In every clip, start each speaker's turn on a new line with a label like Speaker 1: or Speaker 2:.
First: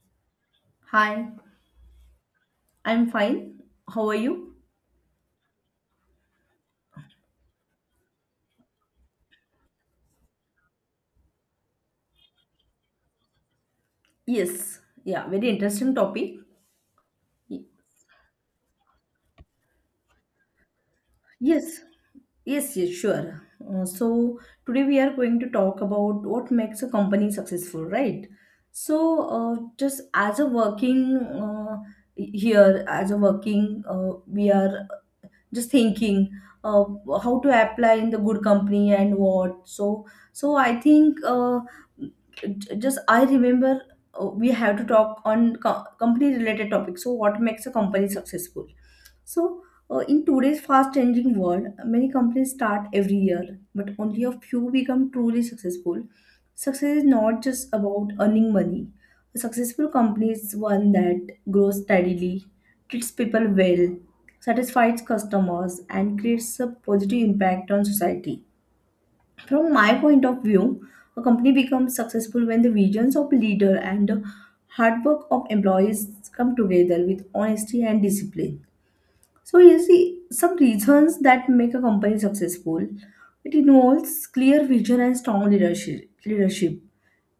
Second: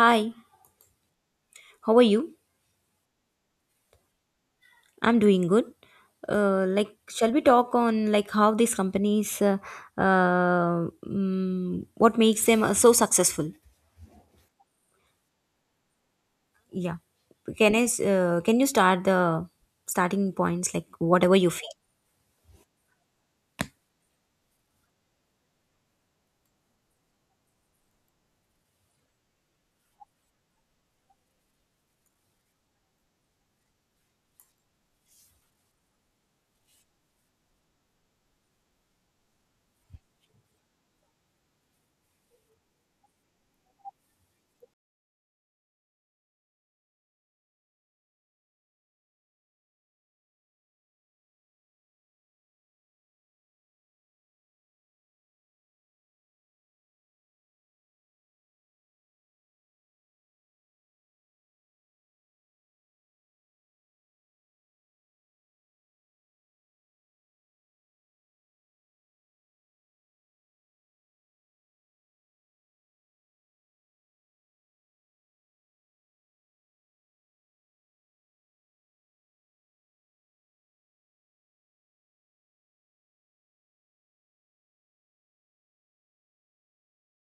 Speaker 1: Hi,
Speaker 2: Hi,
Speaker 1: how are you?
Speaker 2: I'm fine. How are you?
Speaker 1: I'm doing good. Shall we talk on how these companies, what makes them so successful?
Speaker 2: Yes, yeah, very interesting topic.
Speaker 1: Yeah.
Speaker 2: Y-
Speaker 1: Can you start the starting points, like whatever you feel?
Speaker 2: Yes, yes, sure. So today we are going to talk about what makes a company successful, right? So just as a working here, as a working, we are just thinking uh, how to apply in the good company and what. So I think j- just I remember we have to talk on company related topics. So what makes a company successful? So, in today's fast changing world, many companies start every year, but only a few become truly successful. Success is not just about earning money. A successful company is one that grows steadily, treats people well, satisfies customers, and creates a positive impact on society. From my point of view, a company becomes successful when the visions of leader and the hard work of employees come together with honesty and discipline. So you see, some reasons that make a company successful: it involves clear vision and strong leadership. Leadership.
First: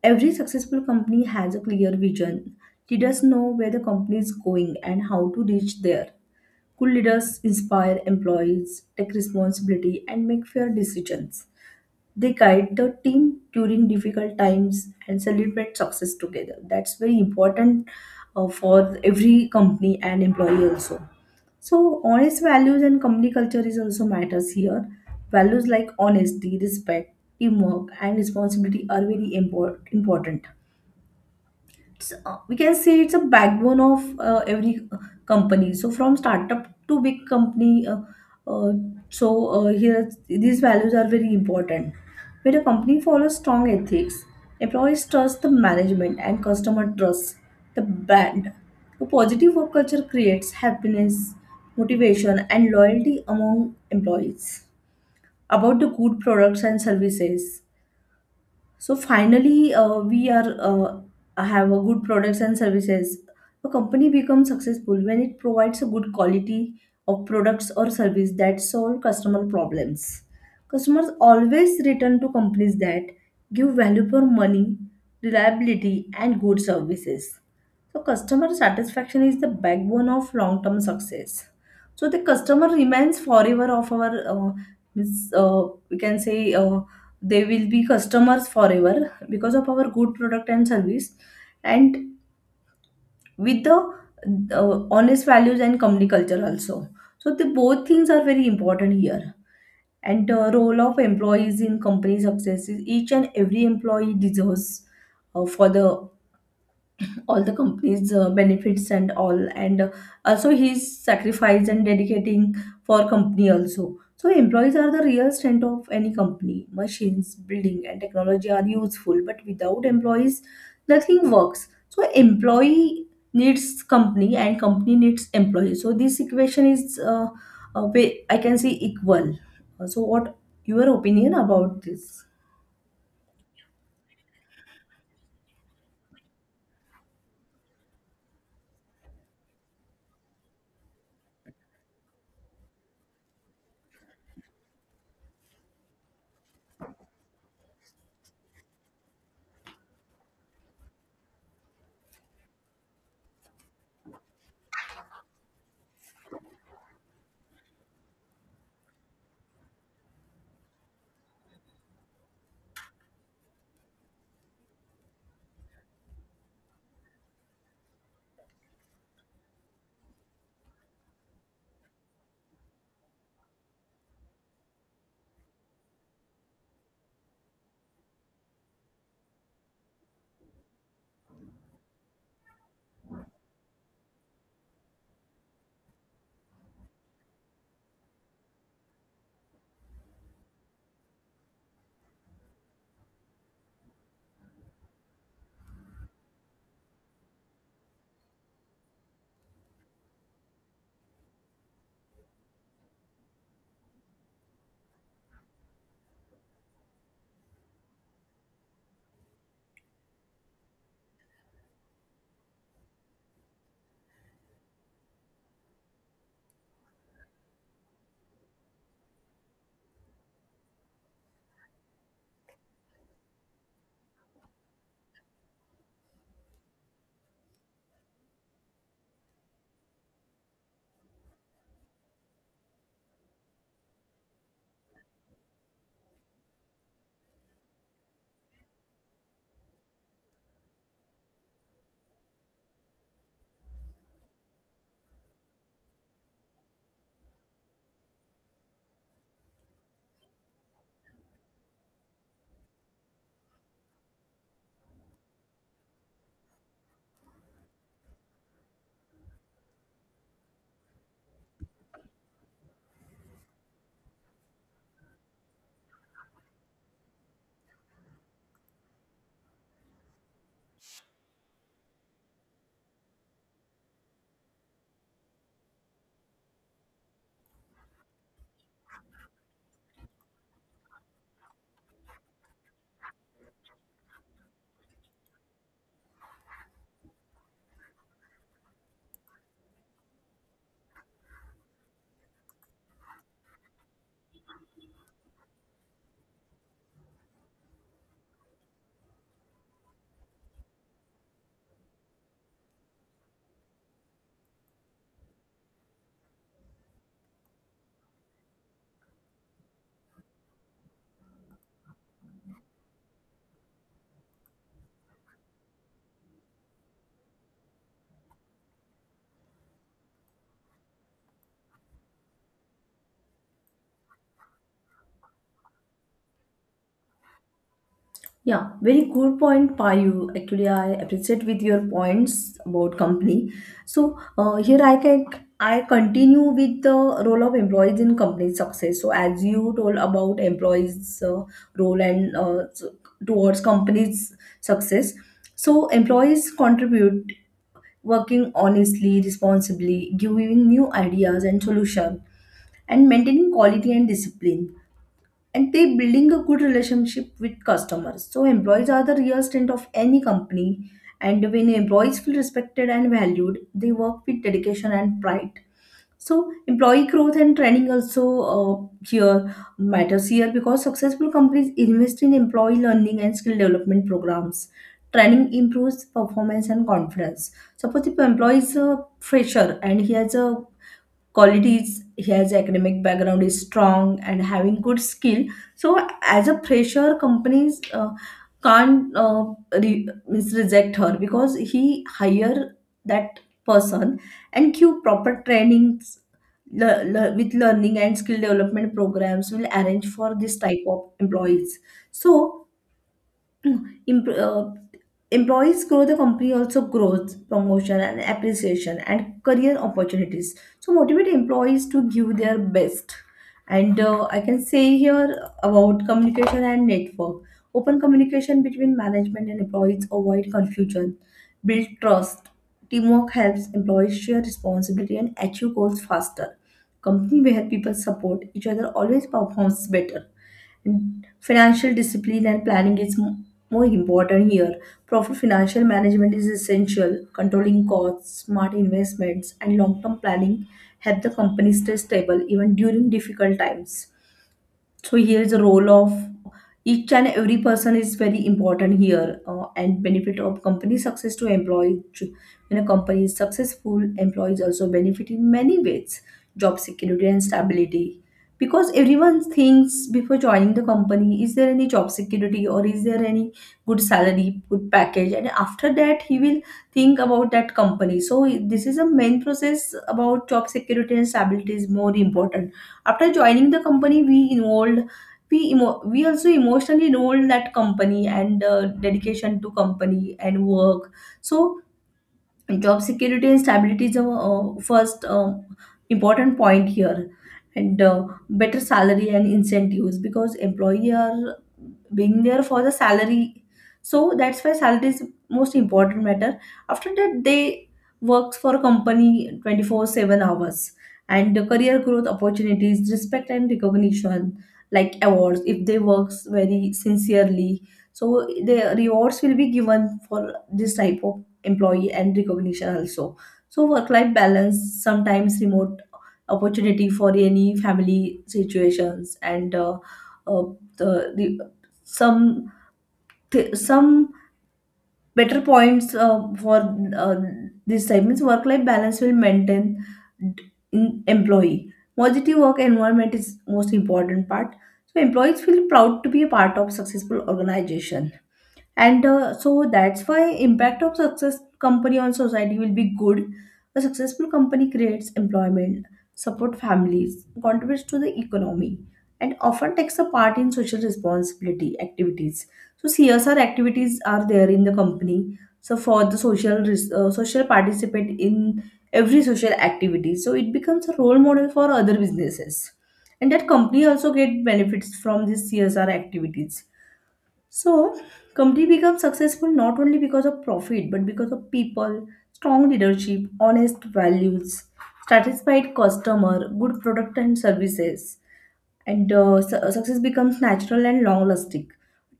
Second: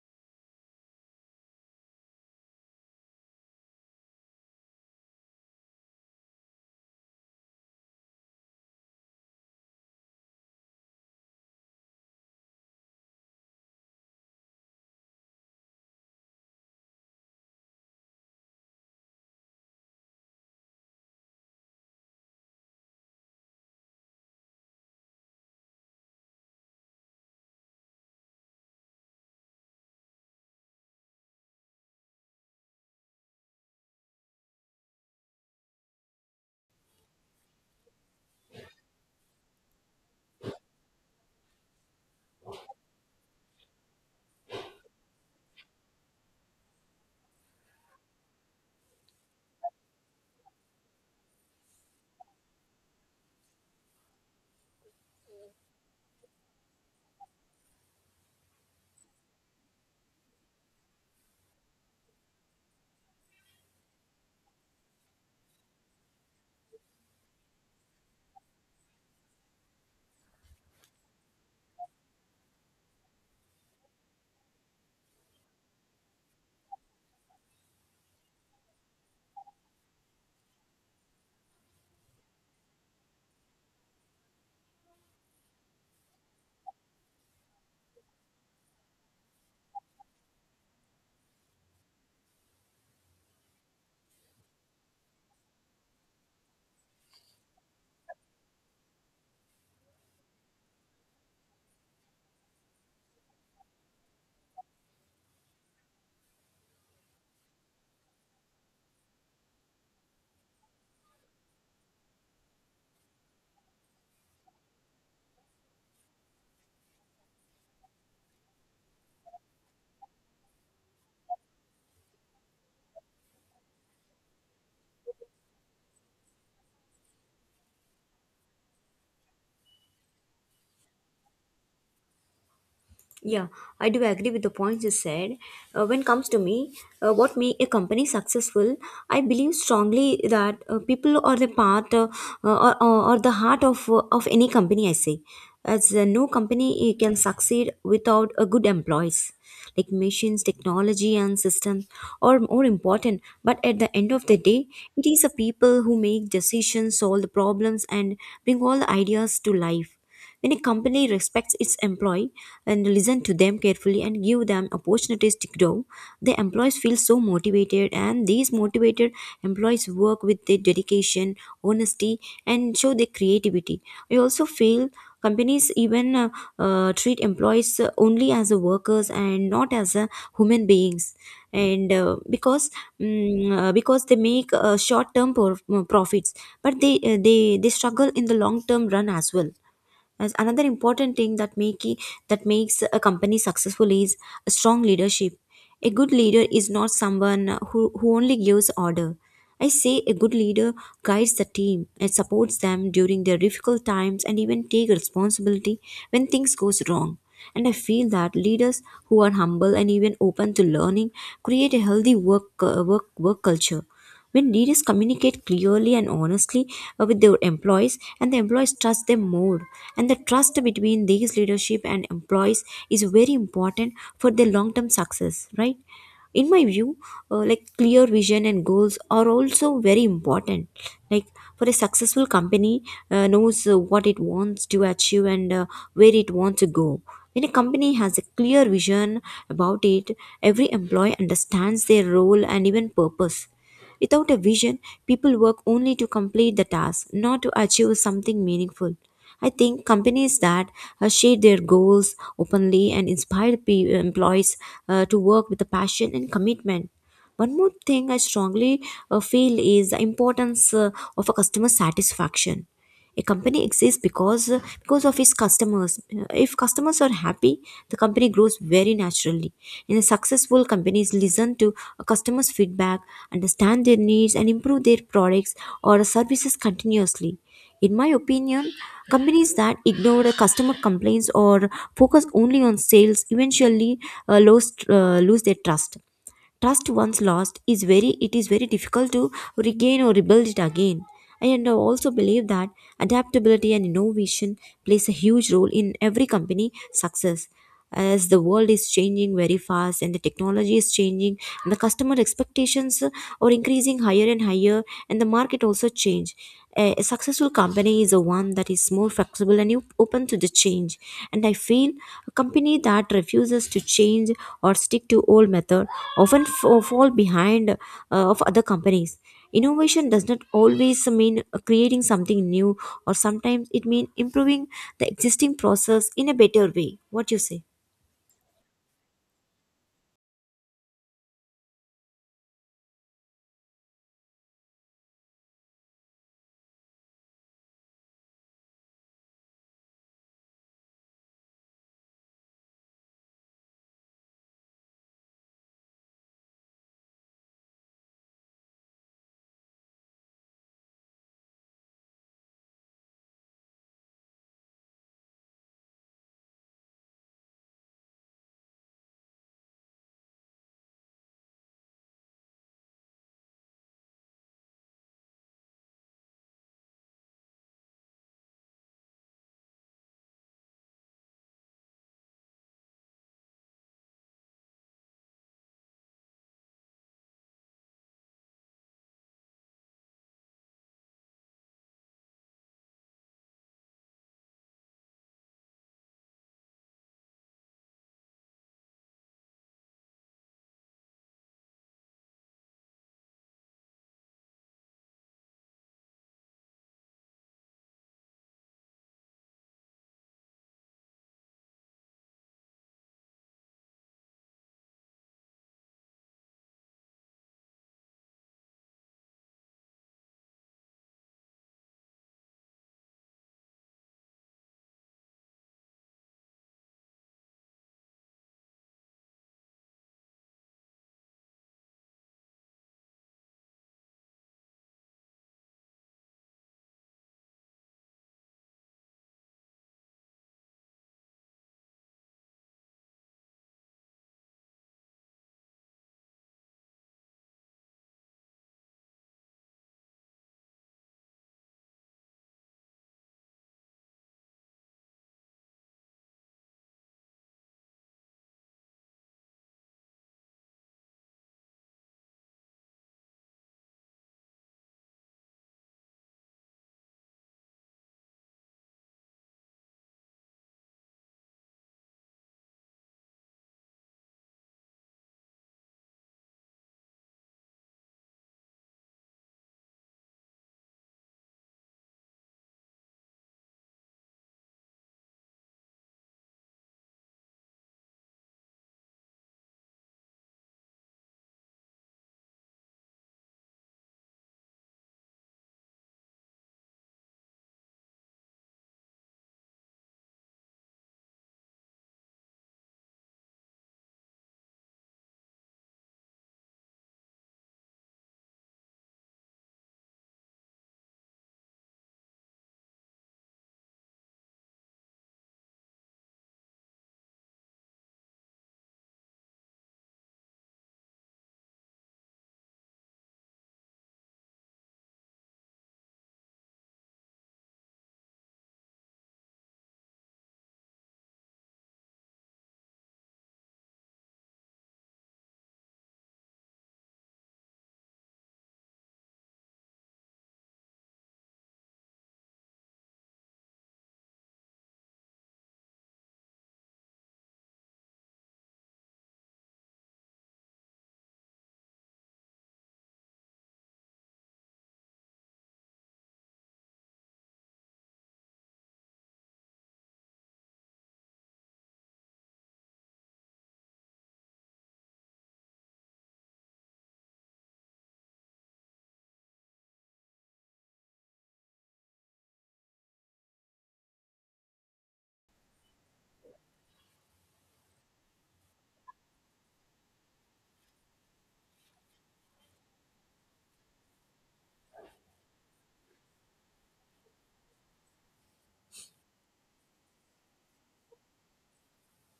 Speaker 2: Every successful company has a clear vision. Leaders know where the company is going and how to reach there. Good leaders inspire employees, take responsibility, and make fair decisions. They guide the team during difficult times and celebrate success together. That's very important for every company and employee also. So honest values and company culture is also matters here. Values like honesty, respect, teamwork, and responsibility are very important. It's we can say it's a backbone of every company, so from startup to big company, uh, so here these values are very important. When a company follows strong ethics, employees trust the management and customer trust the brand. A positive work culture creates happiness, motivation and loyalty among employees. About the good products and services, so finally, we are have a good products and services. A company becomes successful when it provides a good quality of products or service that solve customer problems. Customers always return to companies that give value for money, reliability, and good services. So customer satisfaction is the backbone of long-term success. So the customer remains forever of our, we can say. They will be customers forever because of our good product and service, and with the honest values and company culture also. So the both things are very important here. And the role of employees in company success is each and every employee deserves for the all the company's benefits and all, and also his sacrifice and dedicating for company also. So employees are the real strength of any company. Machines, building and technology are useful, but without employees nothing works. So employee needs company and company needs employee. So this equation is uh, I can say equal. So what your opinion about this?
Speaker 1: Yeah, I do agree with the points you said. When it comes to me, what make a company successful, I believe strongly that people are the part or the heart of any company, I say. As no company can succeed without a good employees. Like machines, technology, and systems are more important. But at the end of the day, it is the people who make decisions, solve the problems, and bring all the ideas to life when a company respects its employee and listen to them carefully and give them opportunities to grow, the employees feel so motivated, and these motivated employees work with their dedication, honesty, and show their creativity. I also feel companies even treat employees only as a workers and not as a human beings, and because they make short term profits, but they struggle in the long term run. As well as another important thing that that makes a company successful is a strong leadership. A good leader is not someone who only gives order. I say a good leader guides the team and supports them during their difficult times and even take responsibility when things goes wrong. And I feel that leaders who are humble and even open to learning create a healthy work culture. When leaders communicate clearly and honestly with their employees, and the employees trust them more, and the trust between these leadership and employees is very important for their long-term success, right? In my view, clear vision and goals are also very important, like for a successful company knows what it wants to achieve and where it wants to go when a company has a clear vision about it, every employee understands their role and even purpose. Without a vision, people work only to complete the task, not to achieve something meaningful. I think companies that share their goals openly and inspire employees to work with a passion and commitment. One more thing I strongly feel is the importance of a customer satisfaction. A company exists because of its customers. If customers are happy, the company grows very naturally. In a successful companies listen to a customers feedback, understand their needs, and improve their products or services continuously. In my opinion, companies that ignore the customer complaints or focus only on sales eventually lose their trust. Trust once lost is very, it is very difficult to regain or rebuild it again. And I also believe that adaptability and innovation plays a huge role in every company success. As the world is changing very fast, and the technology is changing, and the customer expectations are increasing higher and higher, and the market also change, a successful company is a one that is more flexible and open to the change. And I feel a company that refuses to change or stick to old method often fall behind of other companies. Innovation does not always mean creating something new, or sometimes it means improving the existing process in a better way. What you say?
Speaker 2: Yeah, very good point, Payu. Actually, I appreciate with your points about company. So here I continue with the role of employees in company success. So as you told about employees' role towards company's success, so employees contribute working honestly, responsibly, giving new ideas and solution, and maintaining quality and discipline, and they building a good relationship with customers. So employees are the real strength of any company, and when employees feel respected and valued they work with dedication and pride. So employee growth and training also, uh, here matters here, because successful companies invest in employee learning and skill development programs. Training improves performance and confidence. Suppose if employee is a fresher and he has a qualities, he has academic background is strong and having good skill, so as a fresher companies can't means reject her because he hire that person and give proper trainings with learning and skill development programs will arrange for this type of employees. So Em- uh, employees grow, the company also grows, promotion and appreciation and career opportunities. So motivate employees to give their best. And I can say here about communication and network. Open communication between management and employees avoid confusion, build trust. Teamwork helps employees share responsibility and achieve goals faster. Company where people support each other always performs better. Financial discipline and planning is more important here. Proper financial management is essential. Controlling costs, smart investments, and long term planning help the company stay stable even during difficult times. So here's the role of each and every person is very important here. And benefit of company success to employee: when a company is successful, employees also benefit in many ways. Job security and stability, because everyone thinks before joining the company, is there any job security, or is there any good salary, good package, and after that he will think about that company. So this is a main process. About job security and stability is more important. After joining the company, we also emotionally involved that company, and dedication to company and work. So job security and stability is the first important point here. And better salary and incentives, because employee are being there for the salary. So that's why salary is most important matter. After that they works for a company 24/7 hours, and the career growth opportunities, respect and recognition, like awards if they works very sincerely. So the rewards will be given for this type of employee, and recognition also. So work life balance, sometimes remote opportunity for any family situations, and uh, the, the some some better points for uh, this time means work life balance will maintain. In employee positive work environment is most important part. So employees feel proud to be a part of successful organization. And so that's why impact of success company on society will be good. A successful company creates employment, support families, contributes to the economy, and often takes a part in social responsibility activities. So CSR activities are there in the company. So for the social social participate in every social activity, so it becomes a role model for other businesses, and that company also get benefits from these CSR activities. So, company becomes successful not only because of profit, but because of people, strong leadership, honest values, satisfied customer, good product and services, and success becomes natural and long-lasting.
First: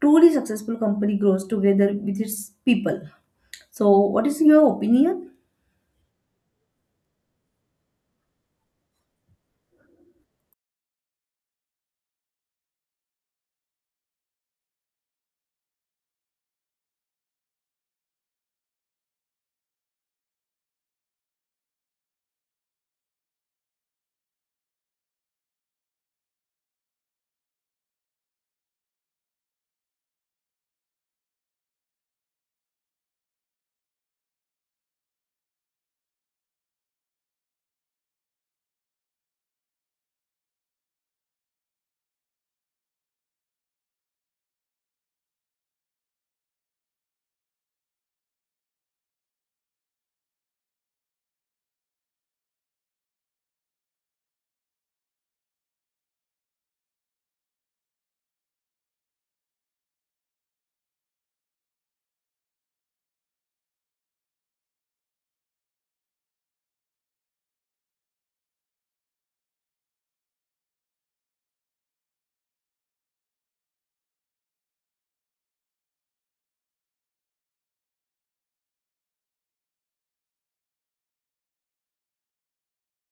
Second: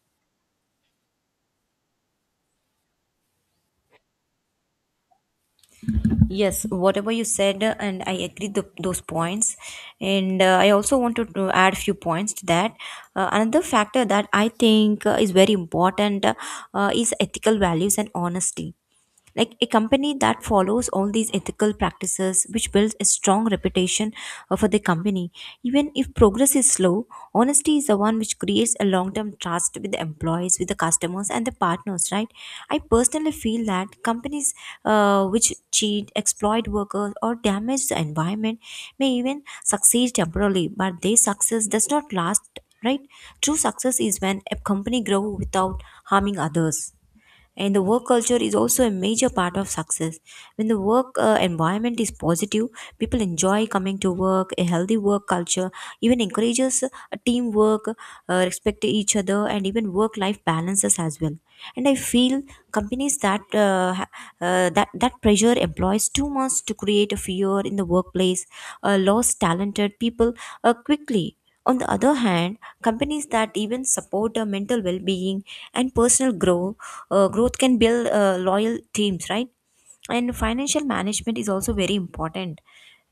Speaker 2: Truly successful company grows together with its people. So, what is your opinion?
Speaker 1: Yes, whatever you said, and I agree the, those points. And I also wanted to add a few points to that. Another factor that I think is very important, is ethical values and honesty, like a company that follows all these ethical practices which builds a strong reputation for the company. Even if progress is slow, honesty is the one which creates a long term trust with the employees, with the customers and the partners, right? I personally feel that companies which cheat, exploit workers, or damage the environment may even succeed temporarily, but their success does not last, right? True success is when a company grows without harming others. And the work culture is also a major part of success. When the work environment is positive, people enjoy coming to work. A healthy work culture even encourages teamwork, respect each other, and even work life balances as well. And I feel companies that ha- that that pressure employs too much to create a fear in the workplace lost talented people quickly. On the other hand, companies that even support mental well-being and personal growth can build loyal teams, right? And financial management is also very important,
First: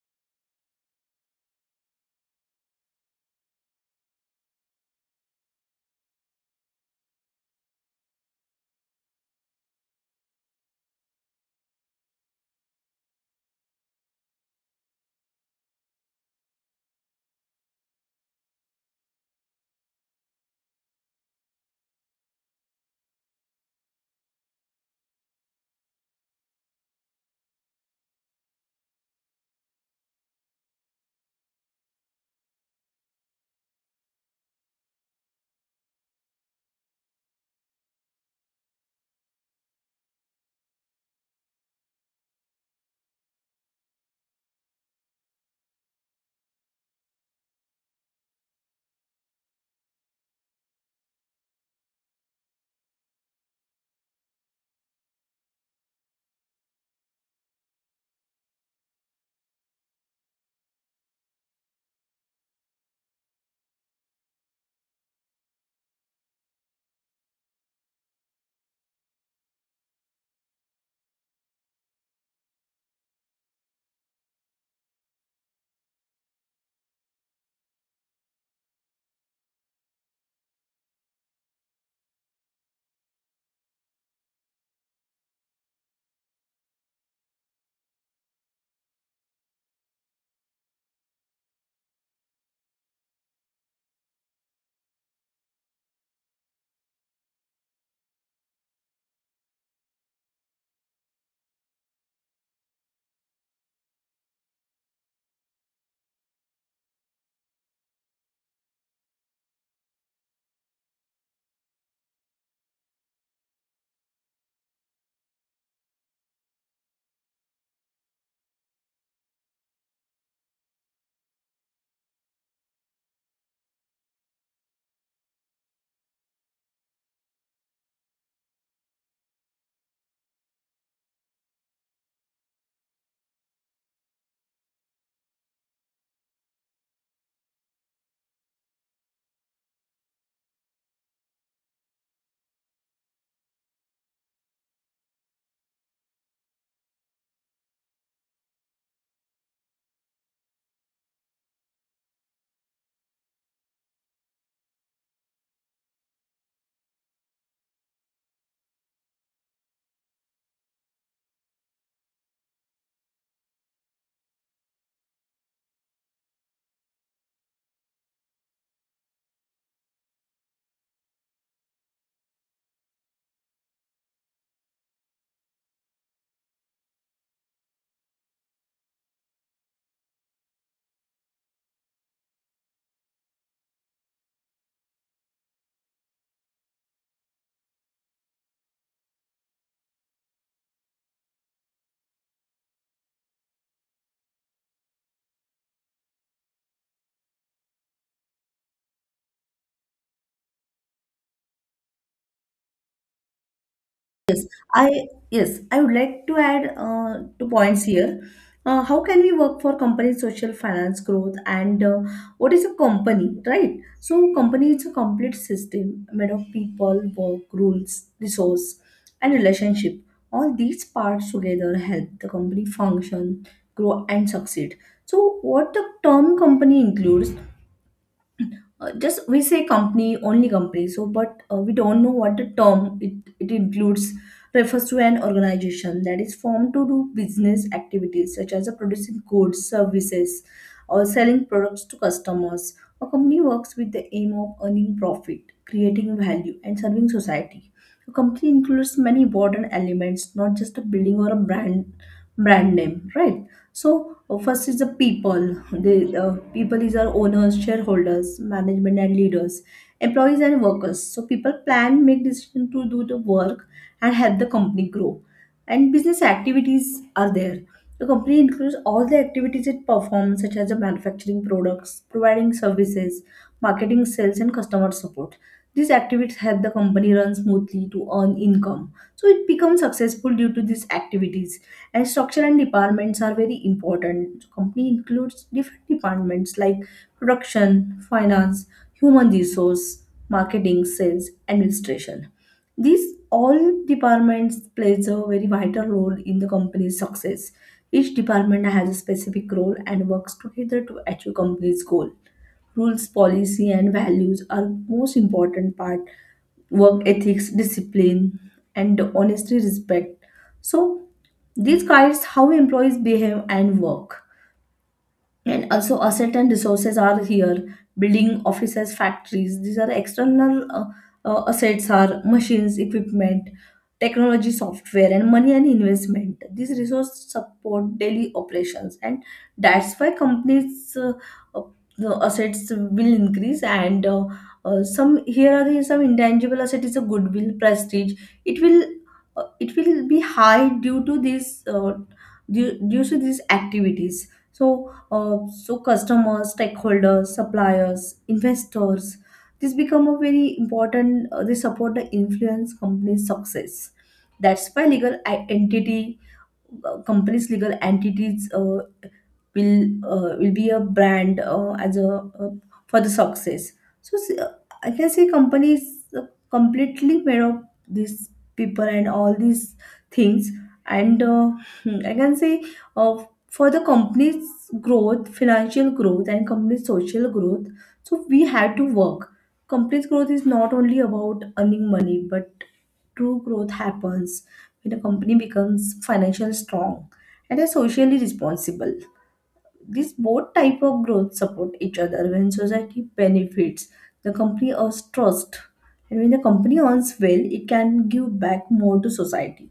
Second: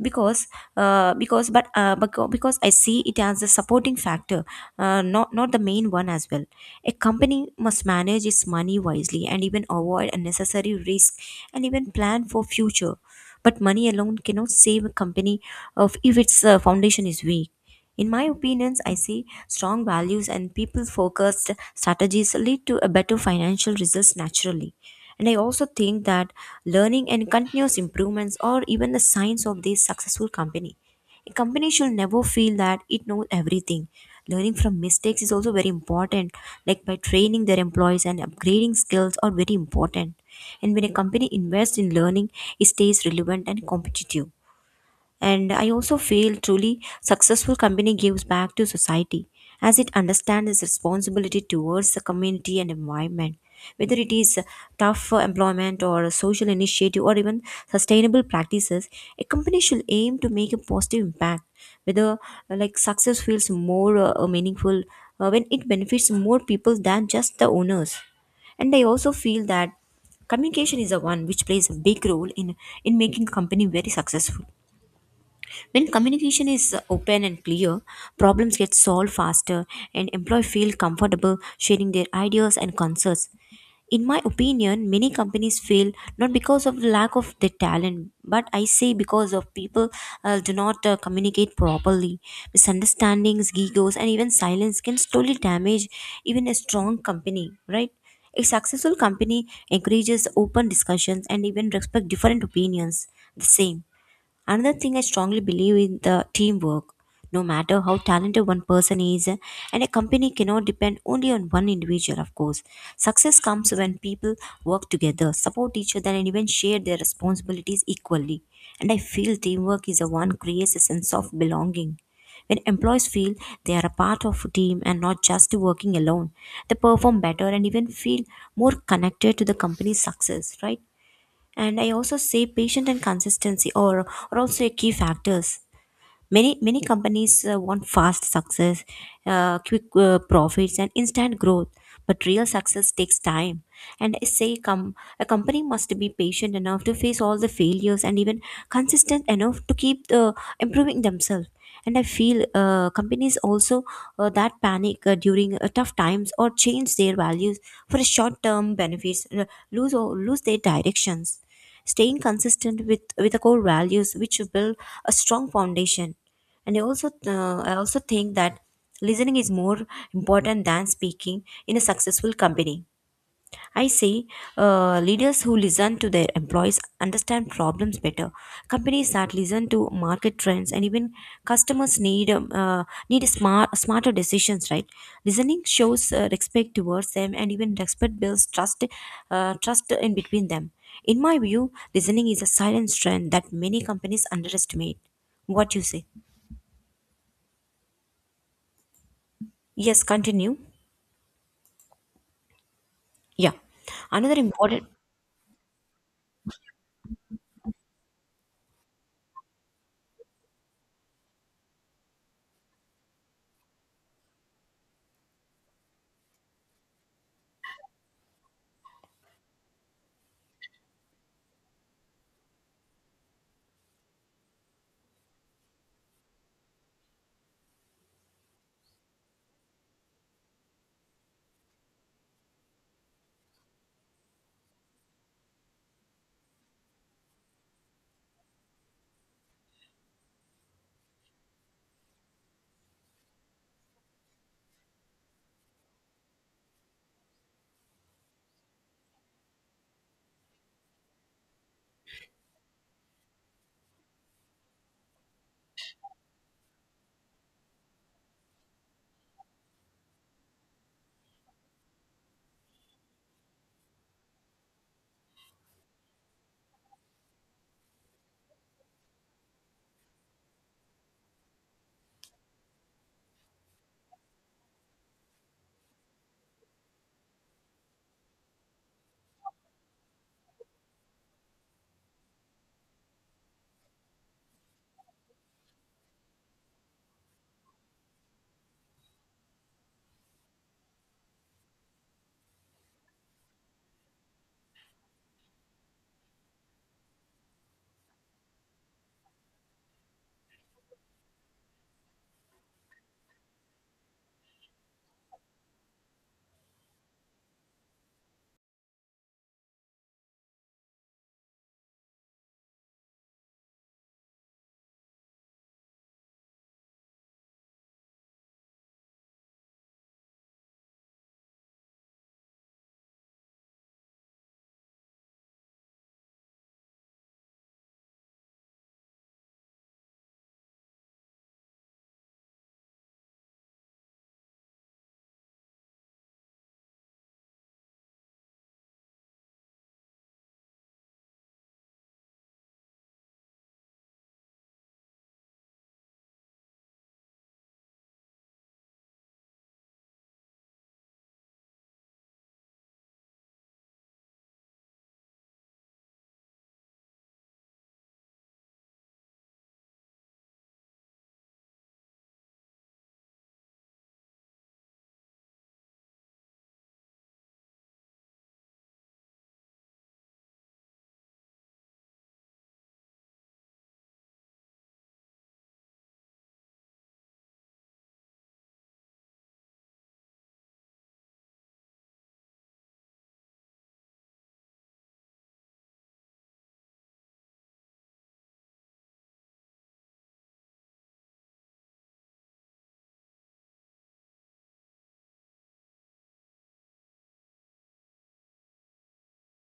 Speaker 1: because because I see it as a supporting factor, not the main one as well. A company must manage its money wisely and even avoid unnecessary risk and even plan for future. But money alone cannot save a company of if its foundation is weak. In my opinions, I see strong values and people focused strategies lead to a better financial results naturally. And I also think that learning and continuous improvements are even the signs of this successful company. A company should never feel that it knows everything. Learning from mistakes is also very important, like by training their employees and upgrading skills are very important. And when a company invests in learning, it stays relevant and competitive. And I also feel truly successful company gives back to society as it understands its responsibility towards the community and environment. Whether it is tough employment or social initiative or even sustainable practices, a company should aim to make a positive impact. Whether success feels more meaningful when it benefits more people than just the owners. And I also feel that communication is the one which plays a big role in making company very successful. When communication is open and clear, problems get solved faster, and employees feel comfortable sharing their ideas and concerns. In my opinion, many companies fail not because of lack of their talent, but I say because of people do not communicate properly. Misunderstandings, egos, and even silence can slowly damage even a strong company, right? A successful company encourages open discussions and even respect different opinions the same. Another thing I strongly believe in the teamwork. No matter how talented one person is, and a company cannot depend only on one individual, of course. Success comes when people work together, support each other, and even share their responsibilities equally. And I feel teamwork is the one creates a sense of belonging. When employees feel they are a part of a team and not just working alone, they perform better and even feel more connected to the company's success, right? And I also say patient and consistency or are also a key factors. Many many companies want fast success, quick profits, and instant growth. But real success takes time. And I say a company must be patient enough to face all the failures and even consistent enough to keep improving themselves. And I feel companies also that panic during tough times or change their values for a short term benefits lose their directions. Staying consistent with the core values which build a strong foundation. And I also think that listening is more important than speaking in a successful company. I say leaders who listen to their employees understand problems better. Companies that listen to market trends and even customers need need smarter decisions. Right, listening shows respect towards them, and even respect builds trust in between them. In my view, listening is a silent strength that many companies underestimate. What you say? Yes, continue. Yeah, another
Speaker 2: Yes,
Speaker 1: important.
Speaker 2: I yes, I would like to add two points here. How can we work for company social finance growth, and what is a company, right? So company is a complete system made of people, work, rules, resource, and relationship. All these parts together help the company function, grow, and succeed. So what the term company includes, just we say company, only company, so but we don't know what the term it includes. Refers to an organization that is formed to do business activities such as producing goods, services, or selling products to customers. A company works with the aim of earning profit, creating value and serving society. A company includes many important elements, not just a building or a brand name, right? So first is the people. The people is our owners, shareholders, management, and leaders, employees and workers. So people plan, make decision to do the work and help the company grow. And business activities are there. The company includes all the activities it performs, such as the manufacturing products, providing services, marketing, sales, and customer support. These activities help the company run smoothly to earn income, so it becomes successful due to these activities. And structure and departments are very important. So, company includes different departments like production, finance, human resource, marketing, sales, administration. These all departments plays a very vital role in the company's success. Each department has a specific role and works together to achieve company's goal. Rules, policy and values are most important part, work ethics, discipline and honestly respect. So, these guides how employees behave and work. And also asset and resources are here: building, offices, factories. These are external assets are machines, equipment, technology, software and money and investment. These resources support daily operations, and that's why companies uh, the assets will increase. And some here are some intangible asset is a goodwill, prestige. It will it will be high due to this due, due to these activities. So uh, so customers, stakeholders, suppliers, investors, this become a very important. They support the influence company's success. That's why legal entity, companies, legal entities, will will be a brand as a for the success. So s- uh, I can say companies completely made of these people and all these things, and I can say uh, for the company's growth, financial growth, and company's social growth. So we have to work. Company's growth is not only about earning money, but true growth happens when a company becomes financially strong and is socially responsible. These both type of growth support each other. When society benefits, the company earns trust, and when the company earns well, it can give back more to society.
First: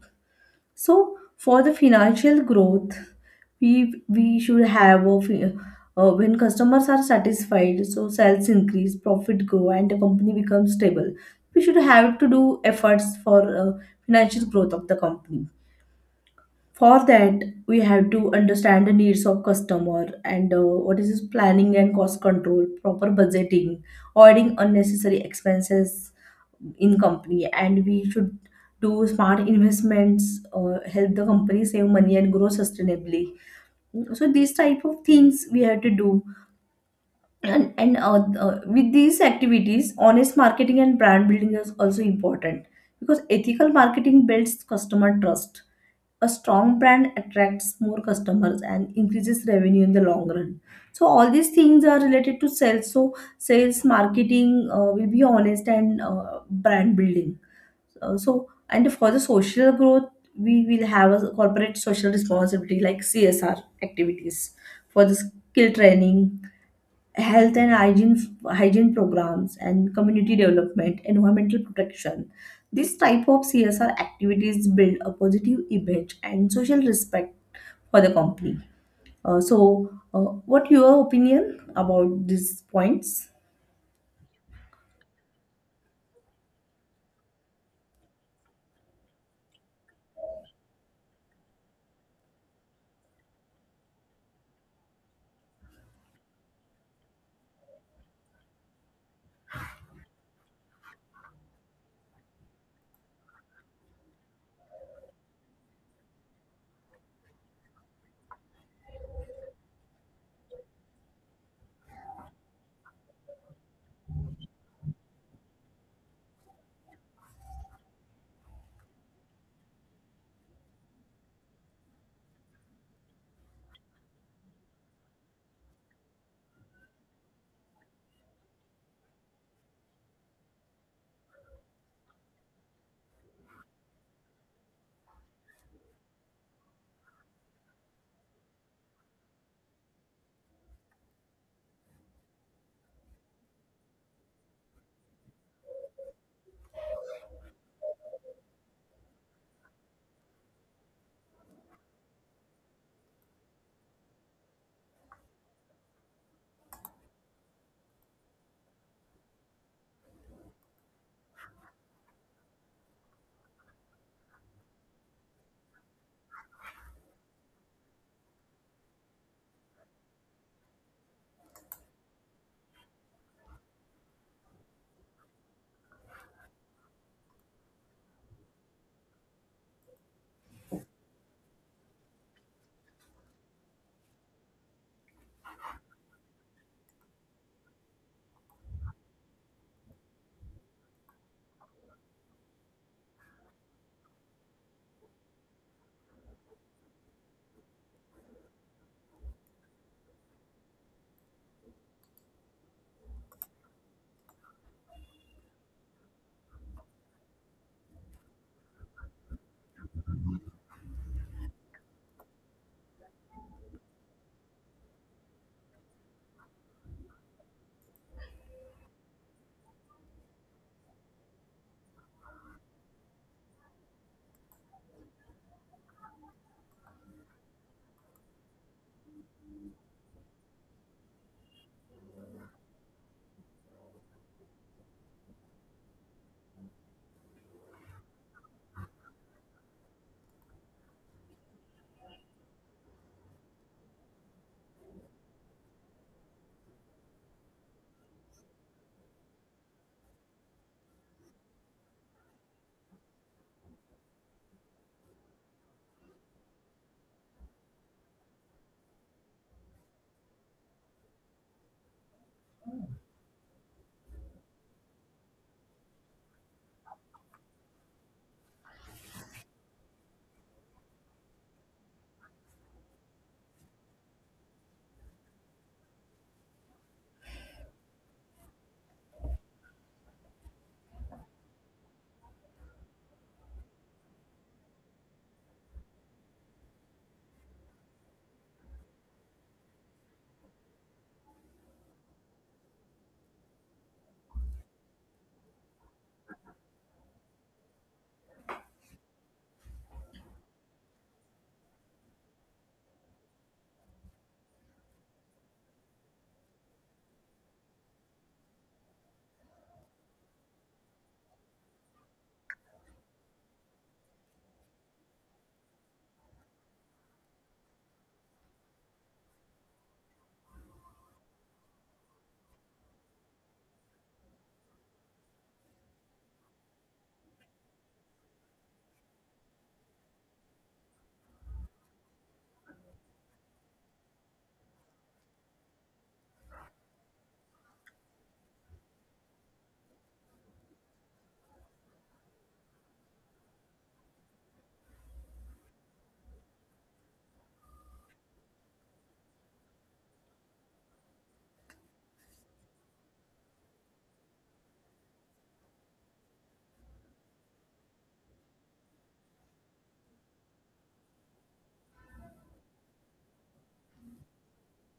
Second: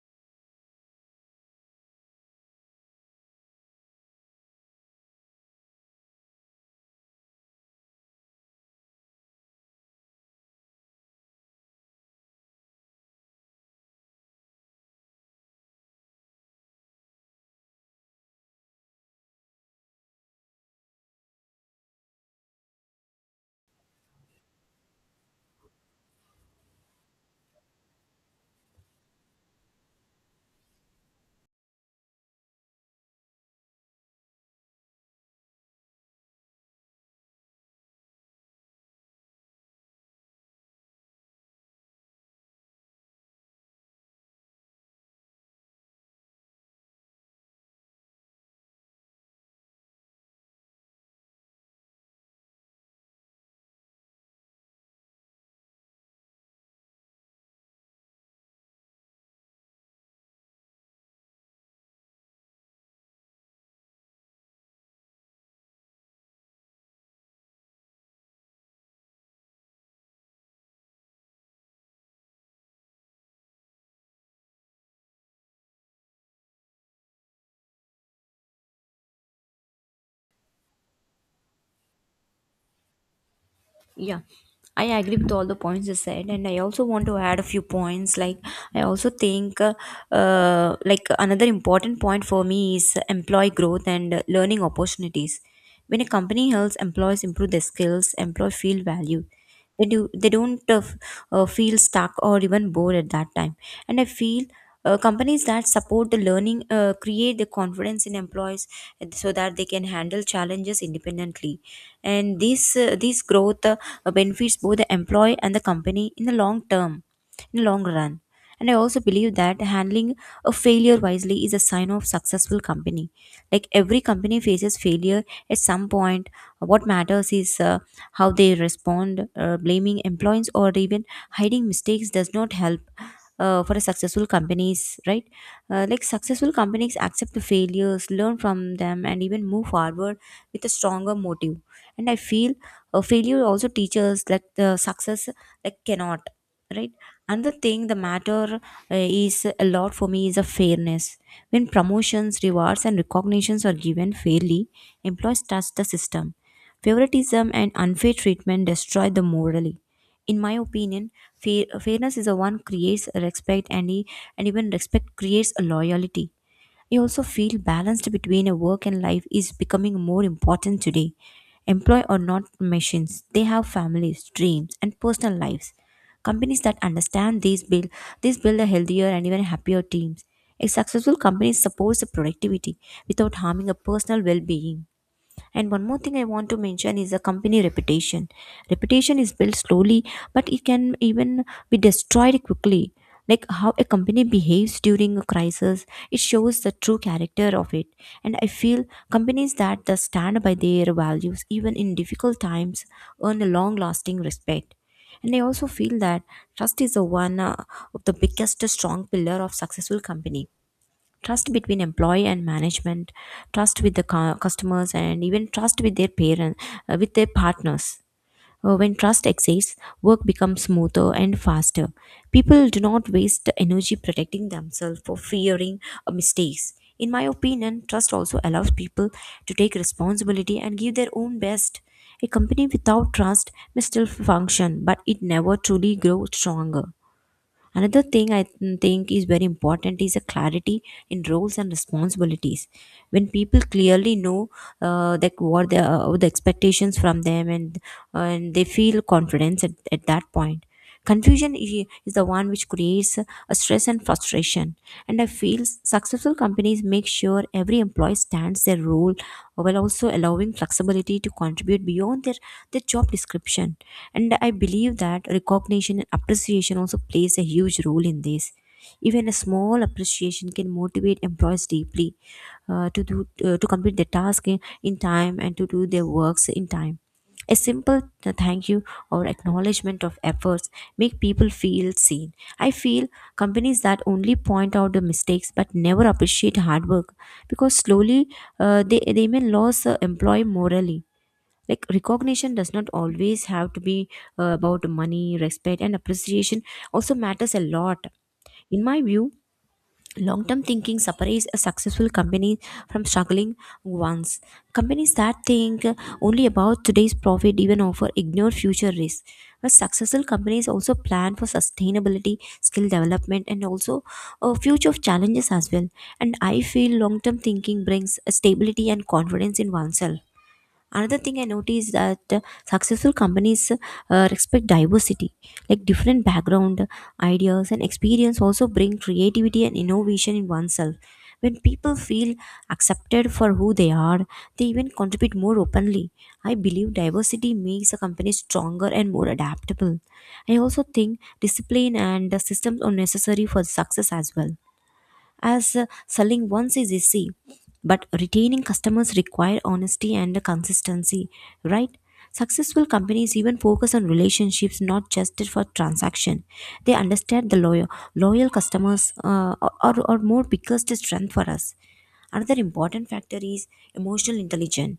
Speaker 2: So, for the financial growth, we should have a fi- when customers are satisfied, so sales increase, profit grow, and the company becomes stable. We should have to do efforts for financial growth of the company. For that, we have to understand the needs of customer and what is his planning and cost control, proper budgeting, avoiding unnecessary expenses in company, and we should do smart investments, help the company save money and grow sustainably. So these type of things we have to do, and with these activities honest marketing and brand building is also important, because ethical marketing builds customer trust. A strong brand attracts more customers and increases revenue in the long run. So all these things are related to sales, so sales marketing will be honest and brand building. So, and for the social growth, we will have a corporate social responsibility, like CSR activities for the skill training, health and hygiene, hygiene programs, and community development, environmental protection. This type of CSR activities build a positive image and social respect for the company. Uh, so what your opinion about these points?
Speaker 1: Yeah, I agree with all the points you said, and I also want to add a few points. Like, I also think, another important point for me is employee growth and learning opportunities. When a company helps employees improve their skills, employees feel valued. They do they don't uh, f- uh, feel stuck or even bored at that time. And I feel companies that support the learning create the confidence in employees, so that they can handle challenges independently. And this growth benefits both the employee and the company in the long term, in the long run. And I also believe that handling a failure wisely is a sign of successful company. Like every company faces failure at some point. What matters is how they respond. Blaming employees or even hiding mistakes does not help for a successful companies, right? Like successful companies accept the failures, learn from them, and even move forward with a stronger motive. And I feel failure also teaches, like the success like cannot, right? Another thing the matter is a lot for me is a fairness. When promotions, rewards, and recognitions are given fairly, employees trust the system. Favoritism and unfair treatment destroy the morally, in my opinion. Fairness is the one creates respect, and even respect creates a loyalty. I also feel balanced between a work and life is becoming more important today. Employ or not machines, they have families, dreams, and personal lives. Companies that understand these build a healthier and even happier teams. A successful company supports the productivity without harming a personal well-being. And one more thing I want to mention is a company reputation. Reputation is built slowly, but it can even be destroyed quickly. Like how a company behaves during a crisis, it shows the true character of it. And I feel companies that the stand by their values, even in difficult times, earn a long lasting respect. And I also feel that trust is the one, of the biggest, strong pillar of successful company. Trust between employee and management, trust with the customers, and even trust with their parents, with their partners. When trust exists, work becomes smoother and faster. People do not waste energy protecting themselves for fearing mistakes. In my opinion, trust also allows people to take responsibility and give their own best. A company without trust may still function, but it never truly grows stronger. Another thing I think is very important is a clarity in roles and responsibilities. When people clearly know that what the expectations from them, and they feel confidence at that point. Confusion is the one which creates a stress and frustration. And I feel successful companies make sure ensure every employee stands their role, while also allowing flexibility to contribute beyond their job description. And I believe that recognition and appreciation also plays a huge role in this. Even a small appreciation can motivate employees deeply, to do to complete their task in time, and to do their works in time. A simple thank you or acknowledgement of efforts make people feel seen. I feel companies that only point out the mistakes but never appreciate hard work, because slowly they may lose employee morally. Like recognition does not always have to be about money. Respect and appreciation also matters a lot, in my view. Long term thinking separates a successful company from struggling ones. Companies that think only about today's profit even offer ignore future risks. But successful companies also plan for sustainability, skill development, and also future challenges as well. And I feel long term thinking brings stability and confidence in oneself. Another thing I noticed is that successful companies respect diversity. Like different background, ideas, and experience also bring creativity and innovation in oneself. When people feel accepted for who they are, they even contribute more openly. I believe diversity makes a company stronger and more adaptable. I also think discipline and systems are necessary for success as well, as selling once is easy, but retaining customers require honesty and consistency, right? Successful companies even focus on relationships, not just for transaction. They understand the loyal customers are more biggest strength for us. Another important factor is emotional intelligence.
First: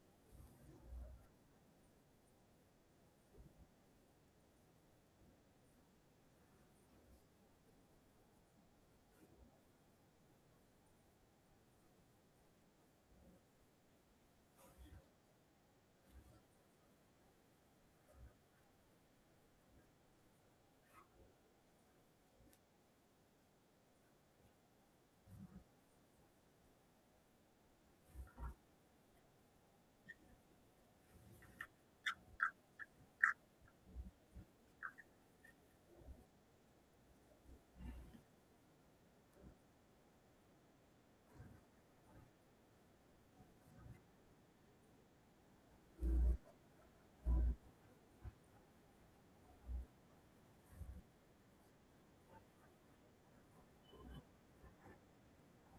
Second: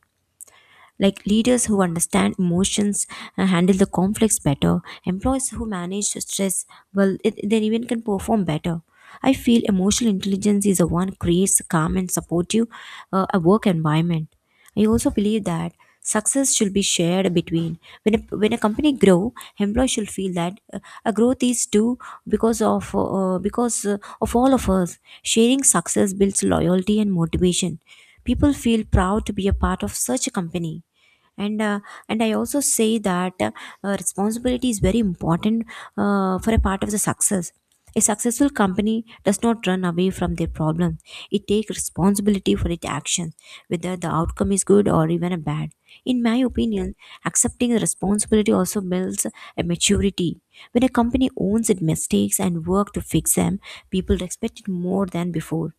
Speaker 1: Like leaders who understand emotions and handle the conflicts better, employees who manage stress well, they even can perform better. I feel emotional intelligence is the one creates a calm and supportive a work environment. I also believe that success should be shared between when a company grow, employees should feel that a growth is due because of all of us. Sharing success builds loyalty and motivation. People feel proud to be a part of such a company. And uh, and I also say that responsibility is very important for a part of the success. A successful company does not run away from their problem. It takes responsibility for its actions, whether the outcome is good or even a bad. In my opinion, accepting the responsibility also builds a maturity. When a company owns its mistakes and work to fix them, people respect it more than before.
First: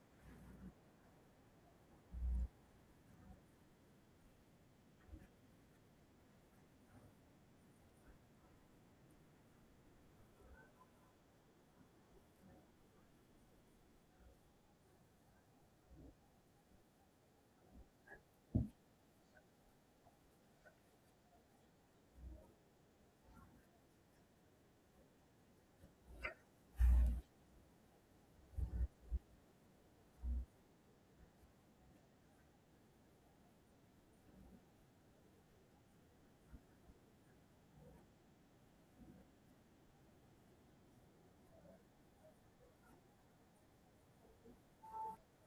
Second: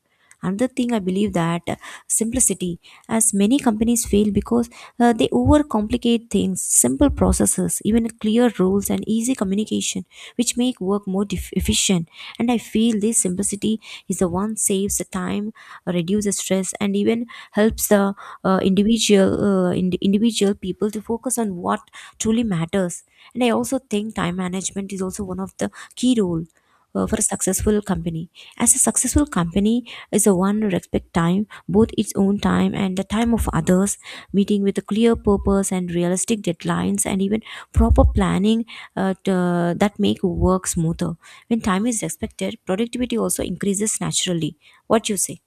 Speaker 1: Another thing I believe that simplicity, as many companies fail because they overcomplicate things. Simple processes, even clear rules, and easy communication, which make work more efficient. And I feel this simplicity is the one saves the time, reduces stress, and even helps the individual people to focus on what truly matters. And I also think time management is also one of the key role for a successful company, as a successful company is the one who respect time, both its own time and the time of others. Meeting with a clear purpose and realistic deadlines, and even proper planning that make work smoother. When time is respected, productivity also increases naturally. What you say?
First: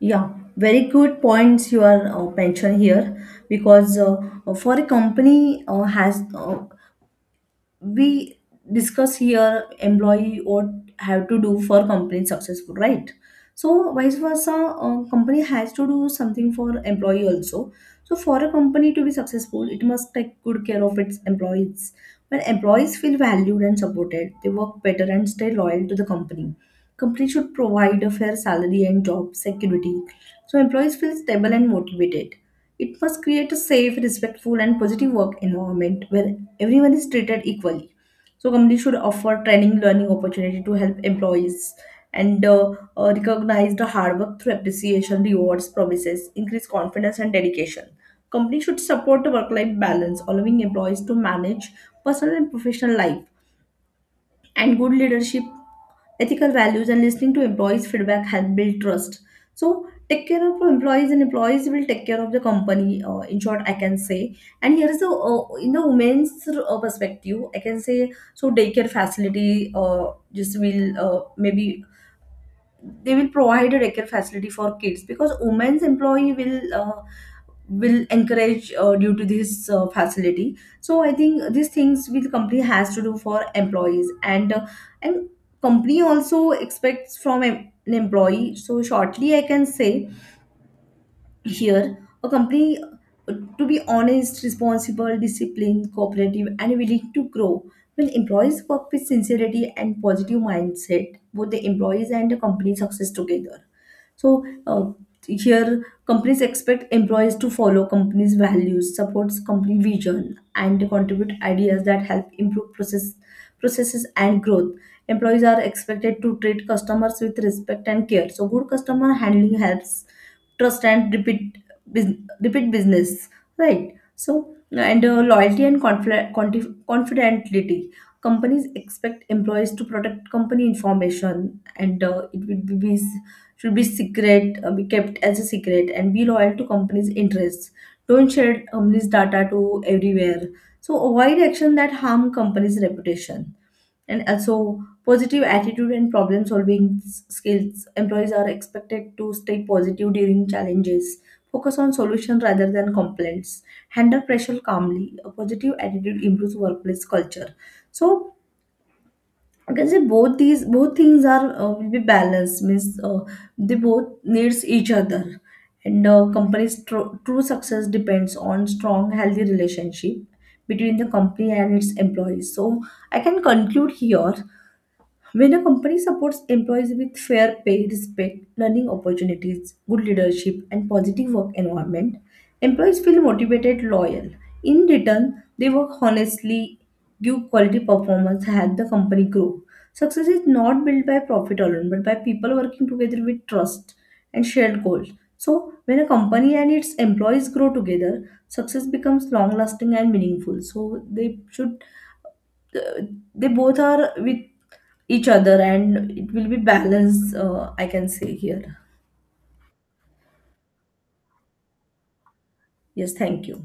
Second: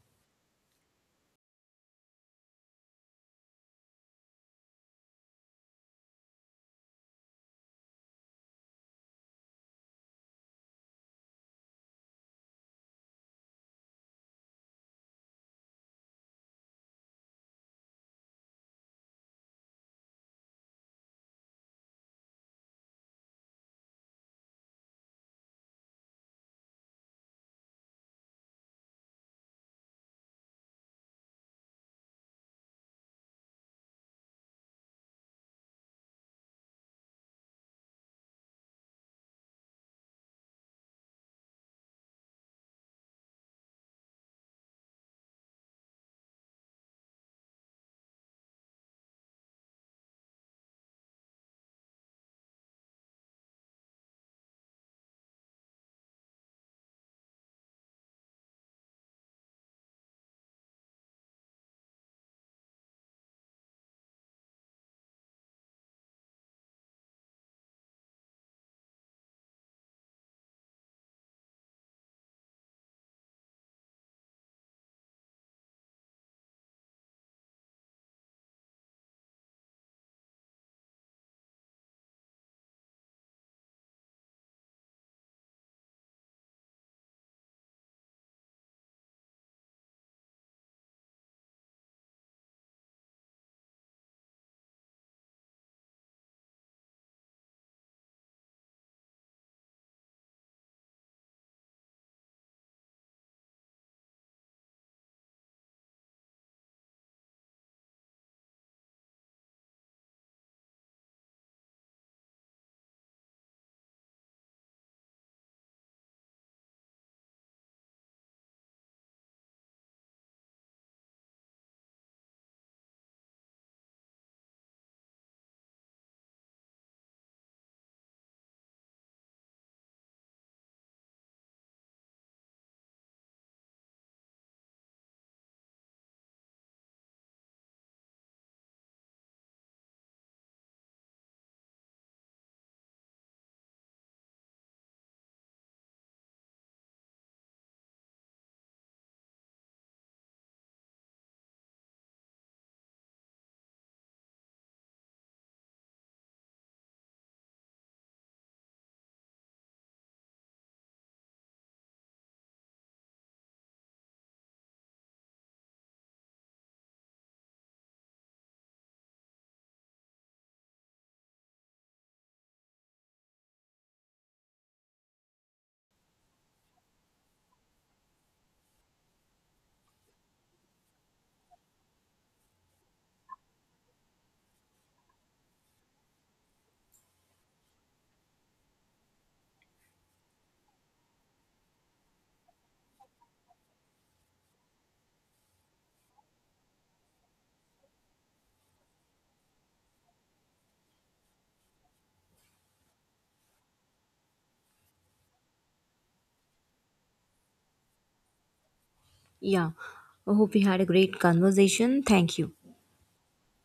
Speaker 2: Yeah, very good points you are mentioned here, because for a company has we discuss here employee what have to do for company successful, right? So vice versa, company has to do something for employee also. So, for a company to be successful, it must take good care of its employees. When employees feel valued and supported, they work better and stay loyal to the company. Company should provide a fair salary and job security, so employees feel stable and motivated. It must create a safe, respectful, and positive work environment where everyone is treated equally. So companies should offer training, learning opportunity to help employees, and recognize the hard work through appreciation, rewards, promises, increase confidence and dedication. Companies should support a work life balance, allowing employees to manage personal and professional life. And good leadership, ethical values, and listening to employees' feedback help build trust. So, take care of your employees, and employees will take care of the company. In short, I can say. And here is the in the women's perspective, I can say. So daycare facility, just will maybe they will provide a daycare facility for kids, because women's employee will encourage due to this facility. So I think these things will company has to do for employees, and and company also expects from an employee. So shortly I can say here, a company to be honest, responsible, disciplined, cooperative, and willing to grow. When employees work with sincerity and positive mindset, both the employees and the company success together. So here, companies expect employees to follow companies' values, supports company vision, and contribute ideas that help improve processes and growth. Employees are expected to treat customers with respect and care. So good customer handling helps trust and repeat business, right? So and loyalty and confidentiality. Companies expect employees to protect company information, and it will be should be secret, be kept as a secret, and be loyal to company's interests. Don't share company's data to everywhere. So avoid action that harm company's reputation. And also positive attitude and problem solving skills. Employees are expected to stay positive during challenges. Focus on solution rather than complaints. Handle pressure calmly. A positive attitude improves workplace culture. So I can say both things are will be balanced, means they both needs each other, and company's true success depends on strong healthy relationship between the company and its employees. So I can conclude here, when a company supports employees with fair pay, respect, learning opportunities, good leadership, and positive work environment, employees feel motivated, loyal. In return, they work honestly, give quality performance, help the company grow. Success is not built by profit alone, but by people working together with trust and shared goals. So, when a company and its employees grow together, success becomes long lasting and meaningful. So, they should uh, they both are with each other and it will be balanced, I can say here.
Speaker 1: Yeah, I hope we had a great conversation. Thank you.
Speaker 2: Yes, thank you.